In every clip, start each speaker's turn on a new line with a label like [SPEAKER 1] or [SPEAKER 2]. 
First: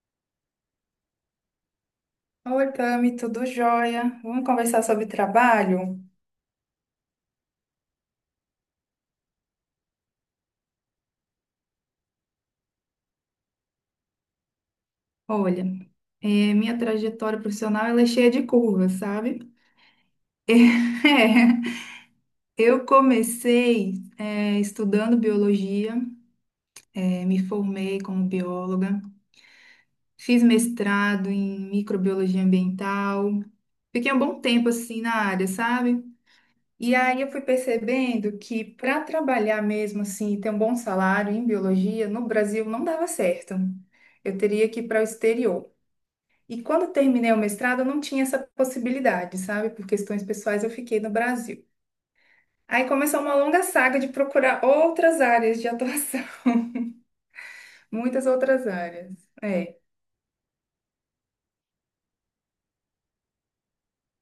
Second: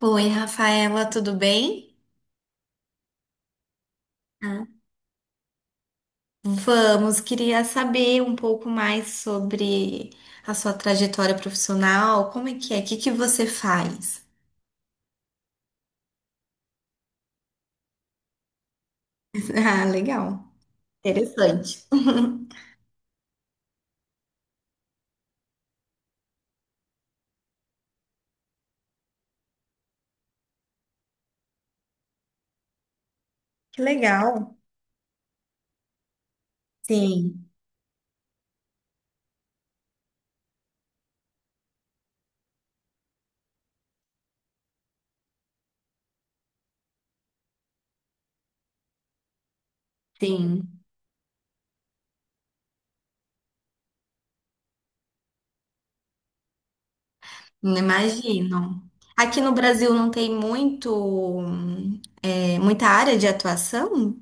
[SPEAKER 1] Oi, Rafaela, tudo bem?
[SPEAKER 2] Oi, Tami, tudo jóia? Vamos
[SPEAKER 1] Ah.
[SPEAKER 2] conversar sobre trabalho?
[SPEAKER 1] Vamos, queria saber um pouco mais sobre a sua trajetória profissional. Como é que é? O que que você faz?
[SPEAKER 2] Olha, minha trajetória profissional ela é cheia de curvas, sabe?
[SPEAKER 1] Ah, legal. Interessante.
[SPEAKER 2] É, eu comecei, estudando biologia, me formei como bióloga, fiz mestrado em microbiologia ambiental,
[SPEAKER 1] Que
[SPEAKER 2] fiquei um bom
[SPEAKER 1] legal.
[SPEAKER 2] tempo assim na área, sabe? E aí eu fui
[SPEAKER 1] Sim,
[SPEAKER 2] percebendo que para trabalhar mesmo assim, e ter um bom salário em biologia, no Brasil não dava certo. Eu teria que ir para o exterior. E quando terminei o mestrado, eu não tinha essa possibilidade, sabe? Por questões pessoais, eu
[SPEAKER 1] sim.
[SPEAKER 2] fiquei no Brasil. Aí começou uma longa saga de procurar outras áreas de atuação,
[SPEAKER 1] Não,
[SPEAKER 2] muitas outras
[SPEAKER 1] imagino.
[SPEAKER 2] áreas.
[SPEAKER 1] Aqui no
[SPEAKER 2] É.
[SPEAKER 1] Brasil não tem muito, muita área de atuação?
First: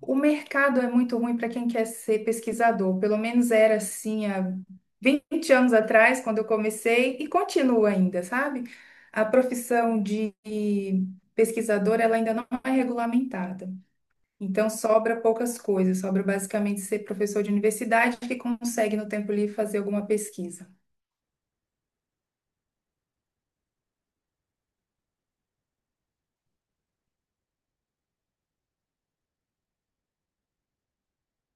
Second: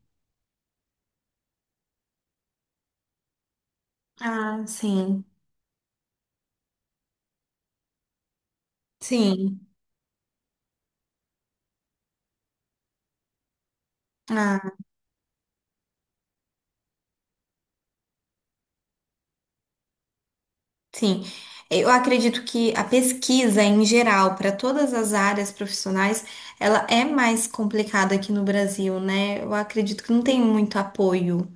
[SPEAKER 2] O mercado é muito ruim para quem quer ser pesquisador, pelo menos era assim há
[SPEAKER 1] Ah, sim,
[SPEAKER 2] 20 anos atrás, quando eu comecei, e continua ainda, sabe? A
[SPEAKER 1] sim.
[SPEAKER 2] profissão de pesquisador, ela ainda não é regulamentada. Então, sobra poucas coisas, sobra basicamente ser professor de universidade que consegue, no tempo livre, fazer alguma pesquisa.
[SPEAKER 1] Sim, eu acredito que a pesquisa em geral, para todas as áreas profissionais, ela é mais complicada aqui no Brasil, né? Eu acredito que não tem muito apoio,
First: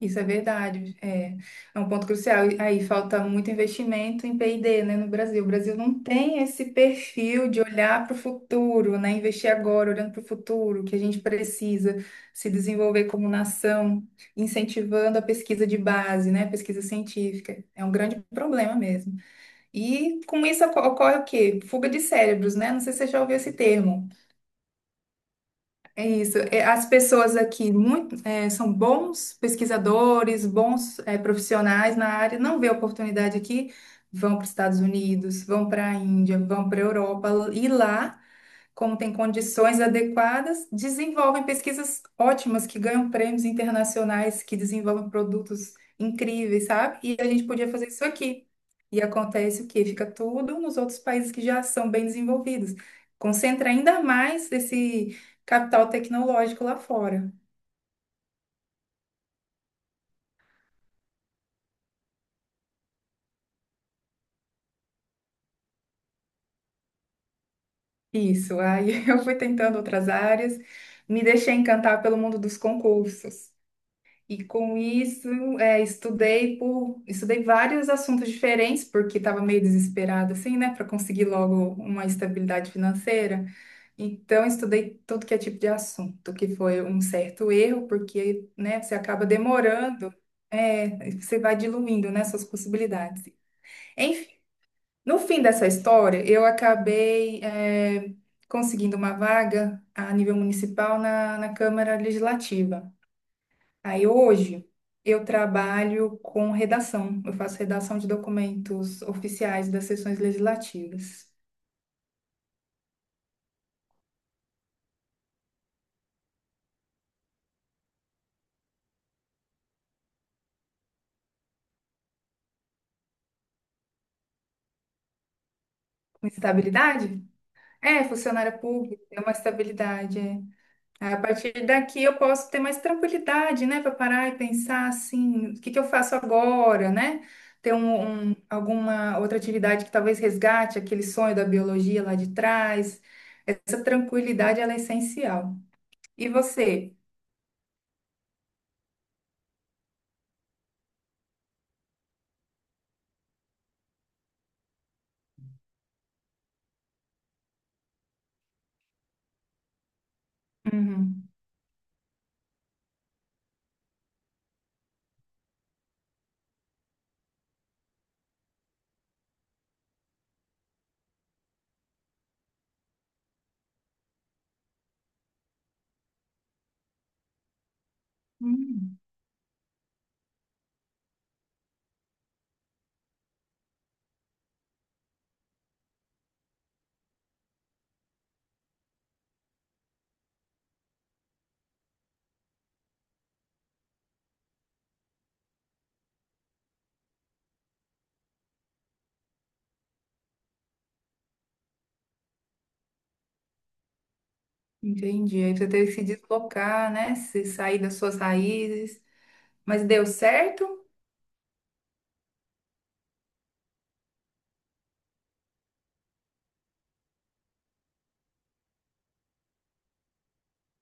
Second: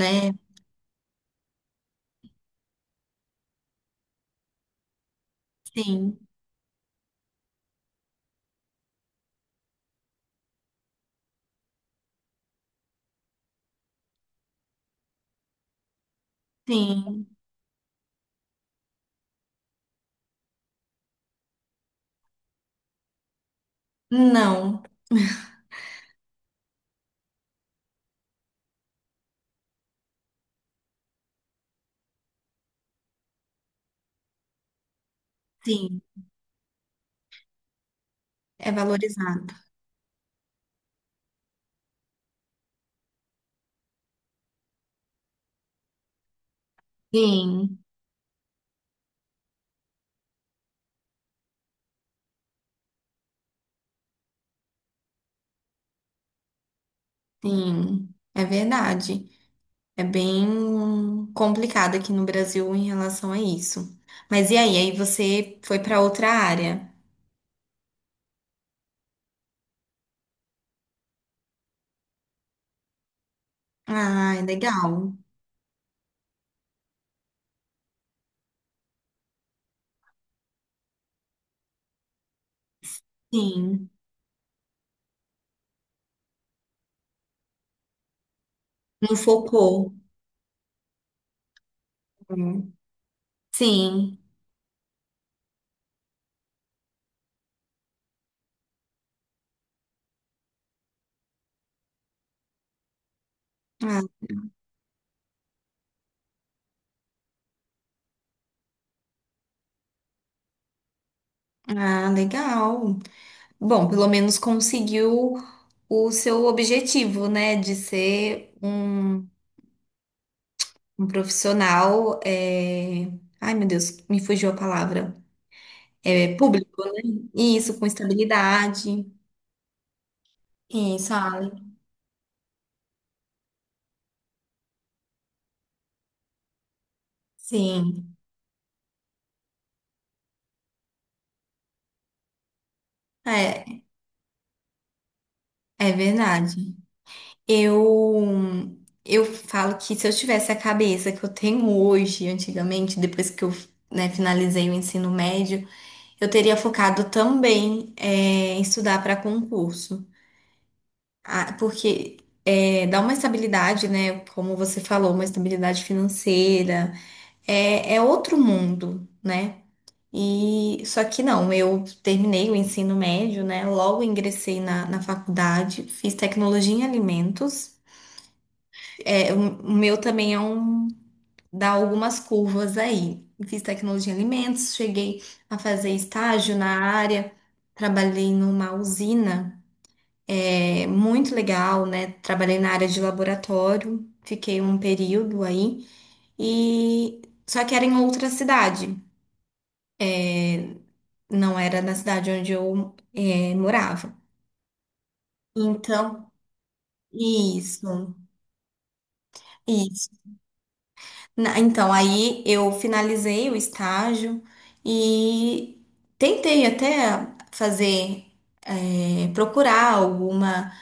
[SPEAKER 2] Isso é verdade, é um ponto crucial. E aí falta muito investimento em P&D, né, no Brasil. O Brasil não
[SPEAKER 1] Sim,
[SPEAKER 2] tem esse perfil de olhar para o futuro, né, investir agora, olhando para o futuro, que a gente precisa se desenvolver como nação, incentivando a pesquisa de base, né, pesquisa
[SPEAKER 1] sim,
[SPEAKER 2] científica. É um grande problema mesmo. E com isso ocorre o quê? Fuga de cérebros, né? Não sei se você já ouviu esse termo.
[SPEAKER 1] não,
[SPEAKER 2] É isso. É, as pessoas aqui muito, são bons pesquisadores, bons, profissionais na área, não vê oportunidade aqui, vão para os Estados Unidos, vão para a
[SPEAKER 1] sim,
[SPEAKER 2] Índia, vão para a Europa, e lá
[SPEAKER 1] é
[SPEAKER 2] como têm
[SPEAKER 1] valorizado.
[SPEAKER 2] condições adequadas, desenvolvem pesquisas ótimas que ganham prêmios internacionais, que desenvolvem produtos incríveis, sabe? E a gente podia
[SPEAKER 1] Sim,
[SPEAKER 2] fazer isso aqui. E acontece o quê? Fica tudo nos outros países que já são bem desenvolvidos. Concentra ainda mais esse capital tecnológico lá fora.
[SPEAKER 1] sim, é verdade. É bem complicado aqui no Brasil em relação a isso. Mas e aí? Aí você foi para outra área?
[SPEAKER 2] Isso. Aí eu fui tentando outras áreas, me deixei encantar pelo mundo dos concursos.
[SPEAKER 1] Ah,
[SPEAKER 2] E com
[SPEAKER 1] legal.
[SPEAKER 2] isso, estudei vários assuntos diferentes, porque estava meio desesperada, assim, né, para conseguir logo uma estabilidade financeira.
[SPEAKER 1] Sim,
[SPEAKER 2] Então, estudei tudo que é tipo de assunto, que foi um certo erro, porque, né, você
[SPEAKER 1] não
[SPEAKER 2] acaba
[SPEAKER 1] focou.
[SPEAKER 2] demorando, você vai diluindo, né,
[SPEAKER 1] É.
[SPEAKER 2] suas possibilidades.
[SPEAKER 1] Sim.
[SPEAKER 2] Enfim, no fim dessa história, eu acabei, conseguindo uma vaga a nível municipal na Câmara Legislativa.
[SPEAKER 1] Ah,
[SPEAKER 2] Aí hoje eu trabalho com redação. Eu faço redação de documentos oficiais das sessões legislativas.
[SPEAKER 1] ah, legal. Bom, pelo menos conseguiu o seu objetivo, né? De ser um, um profissional. Ai, meu Deus, me fugiu a palavra.
[SPEAKER 2] Com
[SPEAKER 1] É público, né?
[SPEAKER 2] estabilidade?
[SPEAKER 1] Isso, com
[SPEAKER 2] É, funcionária pública,
[SPEAKER 1] estabilidade.
[SPEAKER 2] é uma estabilidade. É. Aí,
[SPEAKER 1] Isso,
[SPEAKER 2] a
[SPEAKER 1] Ale.
[SPEAKER 2] partir daqui eu posso ter mais tranquilidade, né, para parar e pensar assim, o que que eu faço agora, né? Ter
[SPEAKER 1] Sim,
[SPEAKER 2] alguma outra atividade que talvez resgate aquele sonho da biologia lá de trás. Essa
[SPEAKER 1] é,
[SPEAKER 2] tranquilidade, ela é essencial.
[SPEAKER 1] é
[SPEAKER 2] E
[SPEAKER 1] verdade.
[SPEAKER 2] você?
[SPEAKER 1] Eu. Eu falo que se eu tivesse a cabeça que eu tenho hoje, antigamente, depois que eu, né, finalizei o ensino médio, eu teria focado também em estudar para concurso.
[SPEAKER 2] Uhum.
[SPEAKER 1] Ah, porque dá uma estabilidade, né? Como você falou, uma estabilidade financeira, é outro mundo, né? E só que não, eu terminei o ensino médio, né? Logo ingressei na faculdade, fiz tecnologia em alimentos.
[SPEAKER 2] Hum.
[SPEAKER 1] É, o meu também é um dar algumas curvas aí. Fiz tecnologia em alimentos, cheguei a fazer estágio na área, trabalhei numa usina, é muito legal, né? Trabalhei na área de laboratório, fiquei um período aí, e só que era em outra cidade, não era na cidade onde eu morava.
[SPEAKER 2] Entendi. Aí você teve que se
[SPEAKER 1] Então,
[SPEAKER 2] deslocar, né? Se sair das
[SPEAKER 1] isso.
[SPEAKER 2] suas raízes. Mas deu
[SPEAKER 1] Isso.
[SPEAKER 2] certo?
[SPEAKER 1] Então, aí eu finalizei o estágio e tentei até fazer, procurar alguma,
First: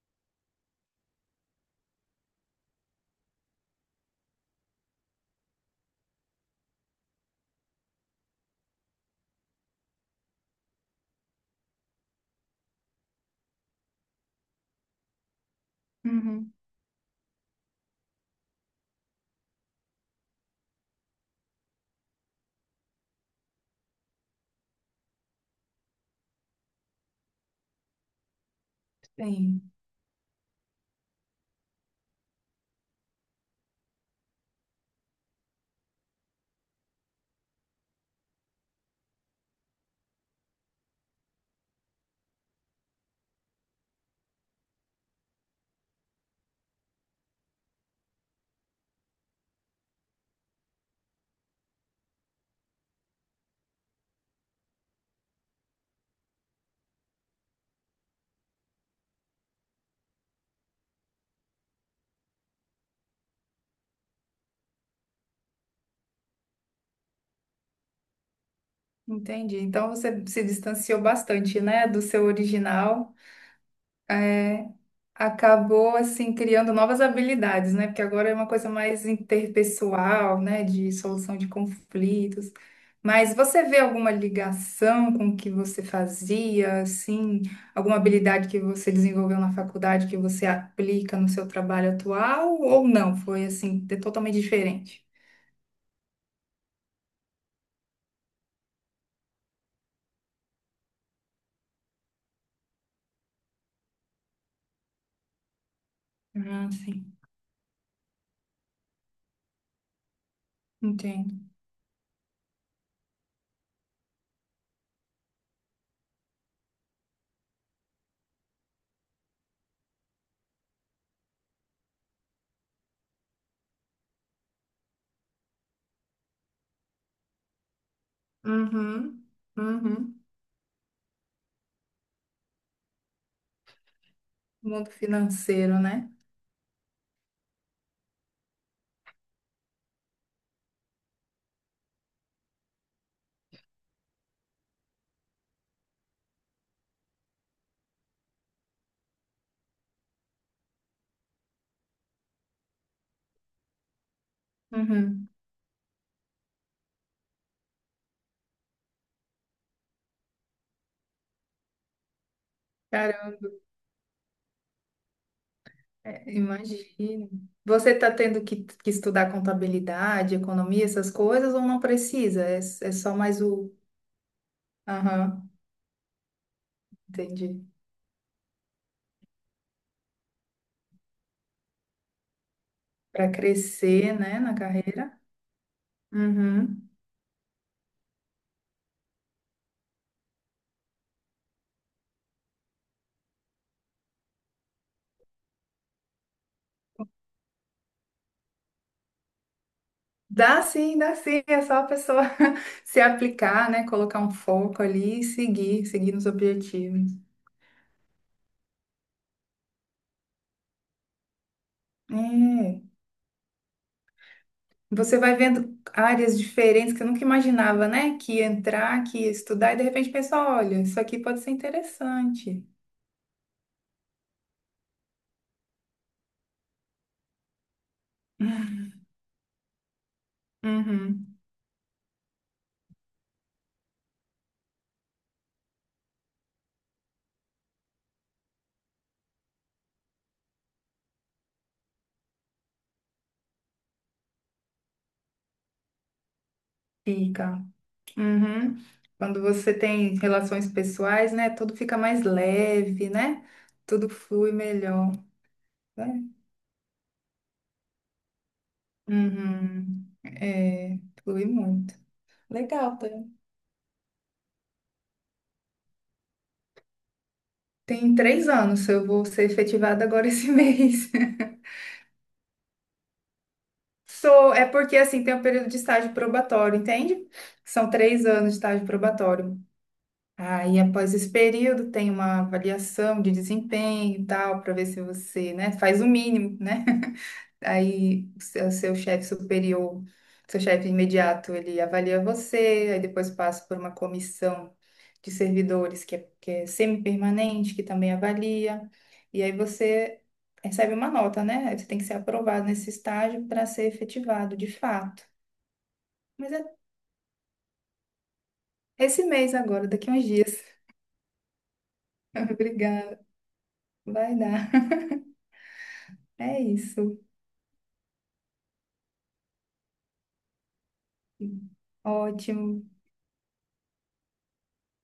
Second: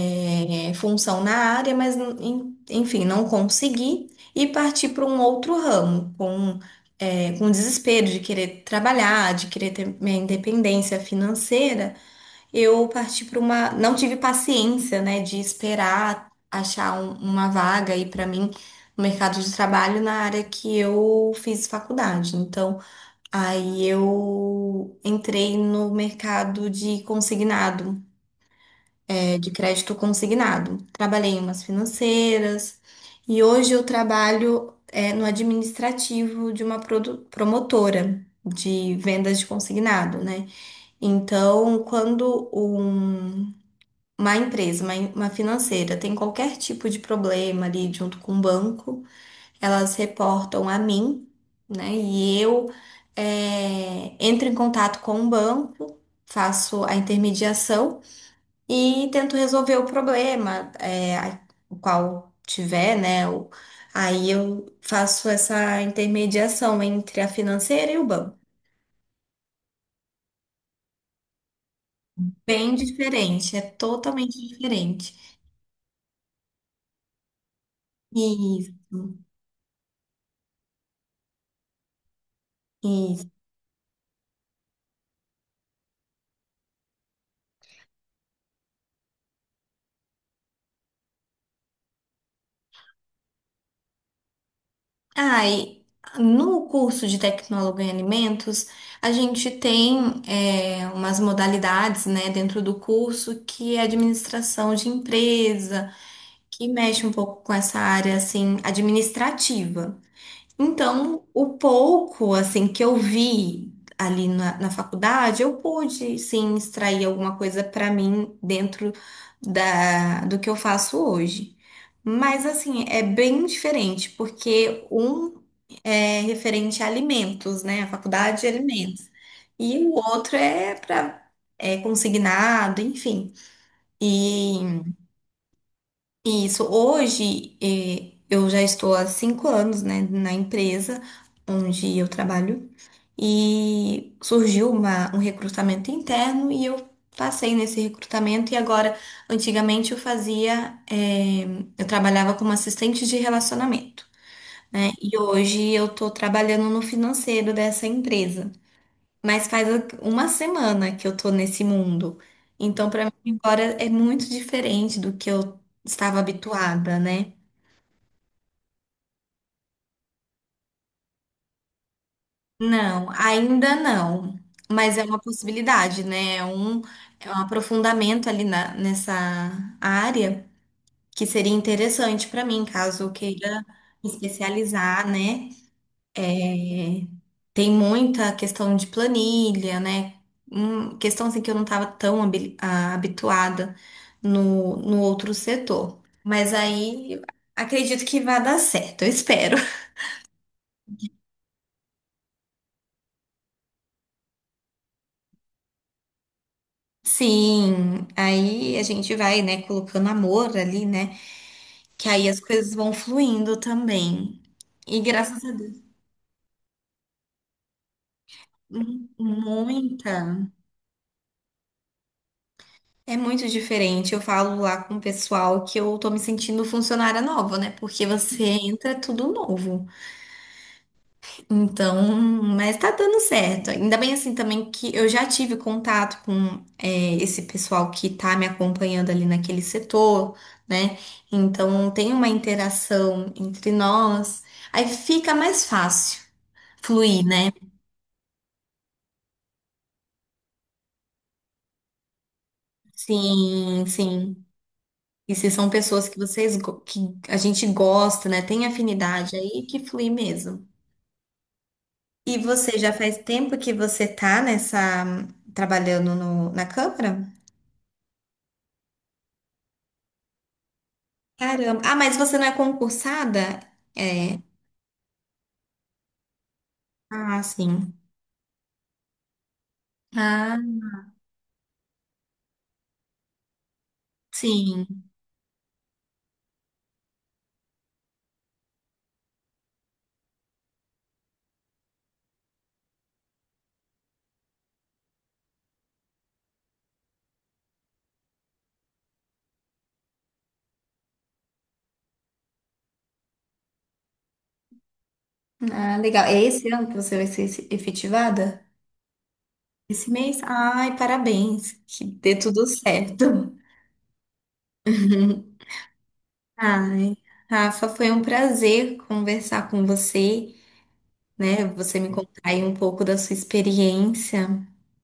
[SPEAKER 1] função na área, mas enfim, não consegui e parti para um outro ramo, com desespero de querer trabalhar, de querer ter minha independência financeira. Eu parti para uma. Não tive paciência, né, de esperar
[SPEAKER 2] Uhum.
[SPEAKER 1] achar uma vaga aí para mim no mercado de trabalho na área que eu fiz faculdade. Então, aí eu entrei no mercado de consignado, de
[SPEAKER 2] Sim,
[SPEAKER 1] crédito consignado. Trabalhei em umas financeiras e hoje eu trabalho, no administrativo de uma promotora de vendas de consignado, né? Então, quando uma empresa, uma financeira, tem qualquer tipo de problema ali junto com o banco, elas reportam a mim, né? E eu entro em contato com o banco, faço a intermediação e tento resolver o problema, o qual tiver, né? Aí eu faço essa intermediação entre a financeira e o banco.
[SPEAKER 2] entendi. Então você se distanciou bastante, né, do seu
[SPEAKER 1] Bem
[SPEAKER 2] original.
[SPEAKER 1] diferente, é totalmente
[SPEAKER 2] É,
[SPEAKER 1] diferente.
[SPEAKER 2] acabou assim criando novas habilidades, né? Porque agora é uma coisa mais interpessoal, né, de solução de conflitos.
[SPEAKER 1] E
[SPEAKER 2] Mas você vê alguma ligação com o que você fazia, assim, alguma habilidade que você desenvolveu na faculdade que você aplica no seu trabalho atual ou não? Foi assim, totalmente diferente.
[SPEAKER 1] ai, no curso de tecnólogo em alimentos, a gente tem umas modalidades, né, dentro do curso que é administração de empresa, que
[SPEAKER 2] Ah,
[SPEAKER 1] mexe um
[SPEAKER 2] sim,
[SPEAKER 1] pouco com essa área assim administrativa. Então,
[SPEAKER 2] entendo.
[SPEAKER 1] o pouco assim que eu vi ali na faculdade, eu pude sim extrair alguma coisa para mim dentro da, do que eu faço hoje. Mas assim, é bem diferente, porque um é referente a alimentos, né? A faculdade de alimentos.
[SPEAKER 2] Uhum,
[SPEAKER 1] E o
[SPEAKER 2] uhum.
[SPEAKER 1] outro é para consignado, enfim. E
[SPEAKER 2] Mundo financeiro, né?
[SPEAKER 1] isso. Hoje, eu já estou há 5 anos, né, na empresa onde eu trabalho e surgiu um recrutamento interno e eu passei nesse recrutamento e agora, antigamente eu trabalhava como assistente de relacionamento, né, e
[SPEAKER 2] Uhum.
[SPEAKER 1] hoje eu estou trabalhando no financeiro dessa empresa. Mas faz uma semana que eu tô nesse mundo. Então, pra mim, agora é muito diferente do que eu estava
[SPEAKER 2] É,
[SPEAKER 1] habituada,
[SPEAKER 2] imagino.
[SPEAKER 1] né?
[SPEAKER 2] Você está tendo que estudar contabilidade, economia, essas coisas, ou não precisa? É, é
[SPEAKER 1] Não,
[SPEAKER 2] só mais o.
[SPEAKER 1] ainda não. Mas é uma
[SPEAKER 2] Aham,
[SPEAKER 1] possibilidade, né? É um
[SPEAKER 2] entendi.
[SPEAKER 1] aprofundamento ali nessa área que seria interessante pra mim, caso eu
[SPEAKER 2] Para
[SPEAKER 1] queira me
[SPEAKER 2] crescer, né, na
[SPEAKER 1] especializar,
[SPEAKER 2] carreira.
[SPEAKER 1] né?
[SPEAKER 2] Uhum.
[SPEAKER 1] É, tem muita questão de planilha, né? Questão assim que eu não estava tão habituada no outro setor. Mas aí acredito que vai dar certo, eu espero.
[SPEAKER 2] Dá sim, dá sim. É só a pessoa se aplicar, né, colocar um foco ali e seguir, seguir nos objetivos.
[SPEAKER 1] Sim, aí a gente vai, né, colocando amor ali, né? Que aí as coisas
[SPEAKER 2] É.
[SPEAKER 1] vão fluindo também. E
[SPEAKER 2] Você vai
[SPEAKER 1] graças a Deus,
[SPEAKER 2] vendo áreas diferentes que eu nunca imaginava, né, que ia entrar,
[SPEAKER 1] mu-
[SPEAKER 2] que ia estudar, e de repente pensa:
[SPEAKER 1] muita.
[SPEAKER 2] olha, isso aqui pode ser interessante.
[SPEAKER 1] É muito diferente. Eu falo lá com o pessoal que eu tô me sentindo funcionária nova, né? Porque você entra é tudo novo.
[SPEAKER 2] Uhum.
[SPEAKER 1] Então, mas tá dando certo. Ainda bem assim também que eu já tive contato com esse pessoal que tá me acompanhando ali naquele setor, né? Então tem uma interação entre nós. Aí fica mais fácil fluir, né?
[SPEAKER 2] Fica. Uhum. Quando você tem relações pessoais, né? Tudo fica mais leve, né?
[SPEAKER 1] Sim,
[SPEAKER 2] Tudo
[SPEAKER 1] sim.
[SPEAKER 2] flui melhor,
[SPEAKER 1] E se são pessoas que
[SPEAKER 2] né?
[SPEAKER 1] que a gente gosta, né? Tem afinidade aí que
[SPEAKER 2] Uhum.
[SPEAKER 1] flui mesmo.
[SPEAKER 2] É, flui muito.
[SPEAKER 1] E você já
[SPEAKER 2] Legal, tá?
[SPEAKER 1] faz tempo que você tá nessa trabalhando na Câmara?
[SPEAKER 2] Tem 3 anos, eu vou ser efetivada agora esse mês.
[SPEAKER 1] Caramba. Ah, mas você não é concursada? É.
[SPEAKER 2] Sou, é porque assim tem um período de estágio probatório, entende?
[SPEAKER 1] Ah,
[SPEAKER 2] São
[SPEAKER 1] sim.
[SPEAKER 2] 3 anos de estágio probatório.
[SPEAKER 1] Ah,
[SPEAKER 2] Aí, após esse período, tem uma avaliação de desempenho e tal, para ver se
[SPEAKER 1] sim.
[SPEAKER 2] você, né, faz o mínimo, né? Aí seu chefe superior, seu chefe imediato, ele avalia você, aí depois passa por uma comissão de servidores que é semi-permanente, que também avalia, e aí você recebe uma nota, né? Aí você tem que ser aprovado nesse estágio para ser efetivado de fato.
[SPEAKER 1] Ah, legal. É
[SPEAKER 2] Mas é
[SPEAKER 1] esse ano que você vai ser efetivada?
[SPEAKER 2] esse mês agora,
[SPEAKER 1] Esse
[SPEAKER 2] daqui a uns
[SPEAKER 1] mês?
[SPEAKER 2] dias.
[SPEAKER 1] Ai, parabéns. Que dê tudo
[SPEAKER 2] Obrigada.
[SPEAKER 1] certo.
[SPEAKER 2] Vai dar. É
[SPEAKER 1] Ai,
[SPEAKER 2] isso.
[SPEAKER 1] Rafa, foi um prazer conversar com você. Né? Você me contar aí um
[SPEAKER 2] Ótimo.
[SPEAKER 1] pouco da sua experiência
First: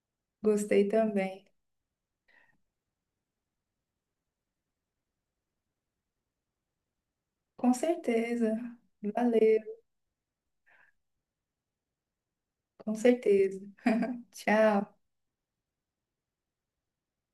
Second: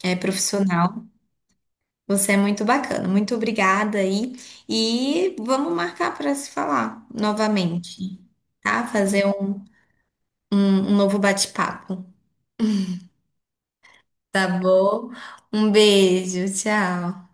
[SPEAKER 2] Gostei
[SPEAKER 1] profissional.
[SPEAKER 2] também.
[SPEAKER 1] Você é muito bacana. Muito obrigada aí. E vamos marcar para se falar
[SPEAKER 2] Com
[SPEAKER 1] novamente,
[SPEAKER 2] certeza.
[SPEAKER 1] tá? Fazer
[SPEAKER 2] Valeu.
[SPEAKER 1] um um novo bate-papo.
[SPEAKER 2] Com certeza.
[SPEAKER 1] Tá
[SPEAKER 2] Tchau.
[SPEAKER 1] bom? Um beijo, tchau.